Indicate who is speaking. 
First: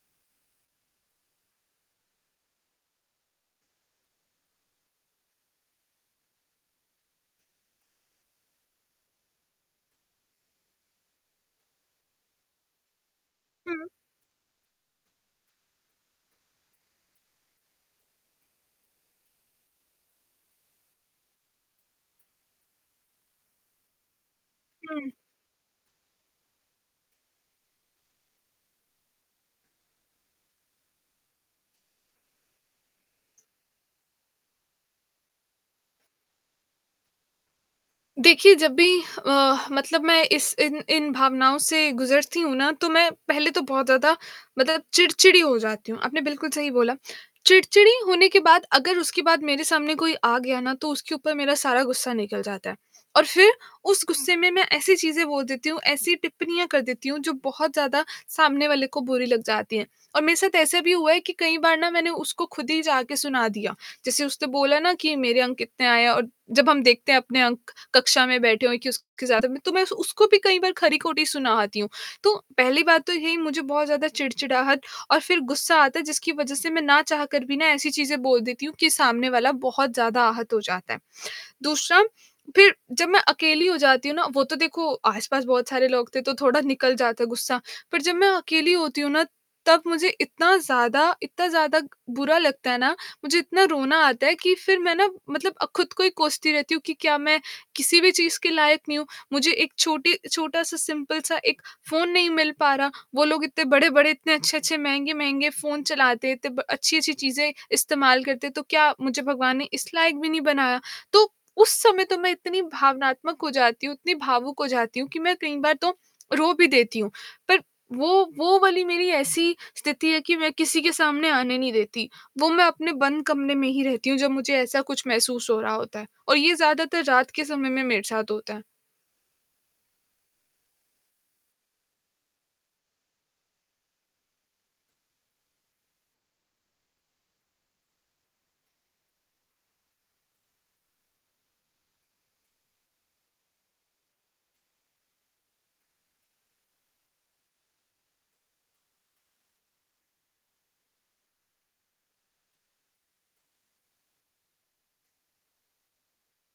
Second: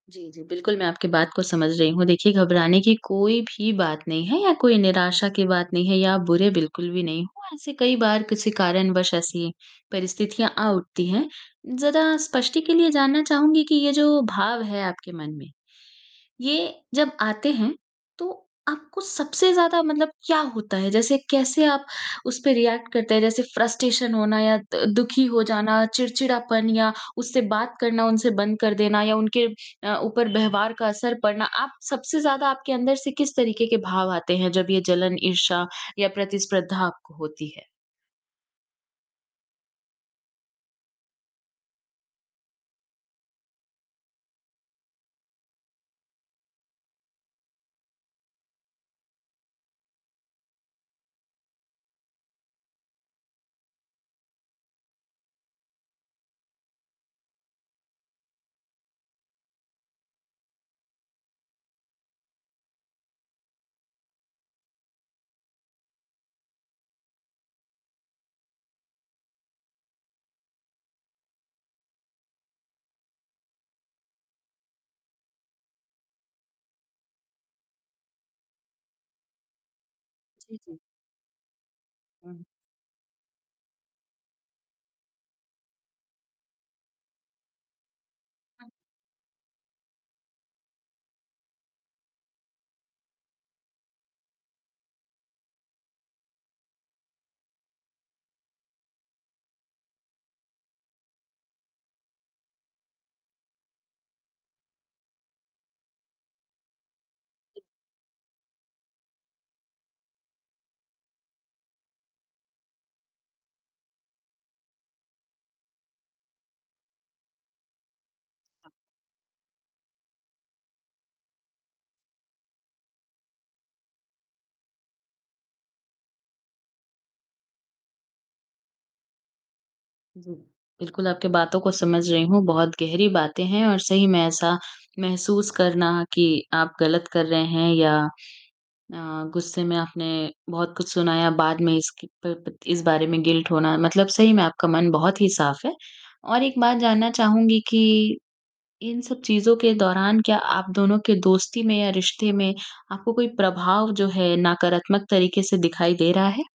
Speaker 1: जी, जी, बिल्कुल मैं आपकी बात को समझ रही हूँ। देखिए, घबराने की कोई भी बात नहीं है या कोई निराशा की बात नहीं है या आप बुरे बिल्कुल भी नहीं हो, ऐसे कई बार कुछ कारणवश ऐसी परिस्थितियाँ आ उठती हैं। ज़रा स्पष्टि के लिए जानना चाहूँगी कि
Speaker 2: हुँ।
Speaker 1: ये जो भाव है आपके मन में। ये जब आते हैं, तो आपको सबसे ज़्यादा मतलब क्या होता है? जैसे कैसे आप उस पे रिएक्ट करते हैं? जैसे फ़्रस्ट्रेशन होना या द
Speaker 2: हुँ।
Speaker 1: दुखी हो जाना, चिड़चिड़ापन या उससे बात करना उनसे बंद कर देना या उनके अ, ऊपर व्यवहार का असर पड़ना, आप सबसे ज़्यादा आपके अंदर से किस तरीके के भाव आते हैं जब ये जलन, ईर्ष्या या प्रतिस्पर्धा आपको होती है?
Speaker 2: देखिए जब भी अ, मतलब मैं इस इन इन भावनाओं से गुज़रती हूँ ना, तो मैं पहले तो बहुत ज़्यादा मतलब चिड़चिड़ी हो जाती हूँ, आपने बिल्कुल सही बोला। चिड़चिड़ी होने के बाद अगर उसके बाद मेरे सामने कोई आ गया ना तो उसके ऊपर मेरा सारा गुस्सा निकल जाता है। और फ़िर उस गुस्से में मैं ऐसी चीज़ें बोल देती हूँ, ऐसी टिप्पणियाँ कर देती हूँ जो बहुत ज़्यादा सामने वाले को बुरी लग जाती हैं। और मेरे साथ ऐसा भी हुआ है कि कई बार ना मैंने उसको खुद ही जाके सुना दिया, जैसे उसने बोला ना कि मेरे अंक कितने आए है और जब हम देखते हैं अपने अंक कक्षा में बैठे हुए कि उसके ज़्यादा मे तो मैं उस उसको भी कई बार खरी-खोटी सुना आती हूँ। तो पहली बात तो यही मुझे बहुत ज़्यादा चिड़चिड़ाहट और फ़िर गुस्सा आता है जिसकी वजह से मैं ना चाह कर भी ना ऐसी चीज़ें बोल देती हूँ कि सामने वाला बहुत ज़्यादा आहत
Speaker 1: जी,
Speaker 2: हो
Speaker 1: जी।
Speaker 2: जाता है। दूसरा
Speaker 1: हुँ।
Speaker 2: फ़िर जब मैं अकेली हो जाती हूँ ना, वो तो देखो आस-पास बहुत सारे लोग थे तो थोड़ा निकल जाता गुस्सा। पर जब मैं
Speaker 1: हुँ।
Speaker 2: अकेली होती हूँ ना तब मुझे इतना ज़्यादा इतना ज़्यादा बुरा लगता है ना, मुझे इतना रोना आता है कि फ़िर मैं ना मतलब अ, खुद को ही कोसती रहती हूँ कि क्या मैं किसी भी चीज़ के लायक नहीं हूँ? मुझे एक छोटी छोटा-सा सिंपल सा एक फ़ोन नहीं मिल पा रहा, वो लोग इतने बड़े-बड़े, इतने अच्छे-अच्छे महँगे-महँगे फ़ोन चलाते थे, इतने ब अच्छी-अच्छी चीज़ें
Speaker 1: जी।
Speaker 2: इस्तेमाल करते थे, तो क्या मुझे भगवान ने इस लायक भी नहीं बनाया? तो उस समय तो मैं इतनी भावनात्मक हो जाती हूँ, इतनी भावुक हो जाती हूँ कि मैं कई बार तो रो भी देती हूँ। पर वो वो वाली मेरी ऐसी स्थिति है कि मैं किसी के सामने आने नहीं देती, वो मैं अपने बंद कमरे में ही रहती हूँ जब मुझे ऐसा कुछ महसूस हो रहा होता है और ये ज़्यादातर रात के समय में मेरे साथ होता है।
Speaker 1: जी, बिल्कुल आपकी बातों को समझ रही हूँ, बहुत गहरी बातें हैं और सही में ऐसा महसूस करना कि आप गलत कर रहे हैं या अ, गुस्से में आपने बहुत कुछ सुनाया बाद में इसके प प इस बारे में गिल्ट होना। मतलब सही में आपका मन बहुत ही साफ़ है और एक बात जानना चाहूँगी कि इन सब चीज़ों के दौरान क्या आप दोनों के दोस्ती में या रिश्ते में, आपको कोई प्रभाव जो है नकारात्मक तरीके से दिखाई दे रहा है?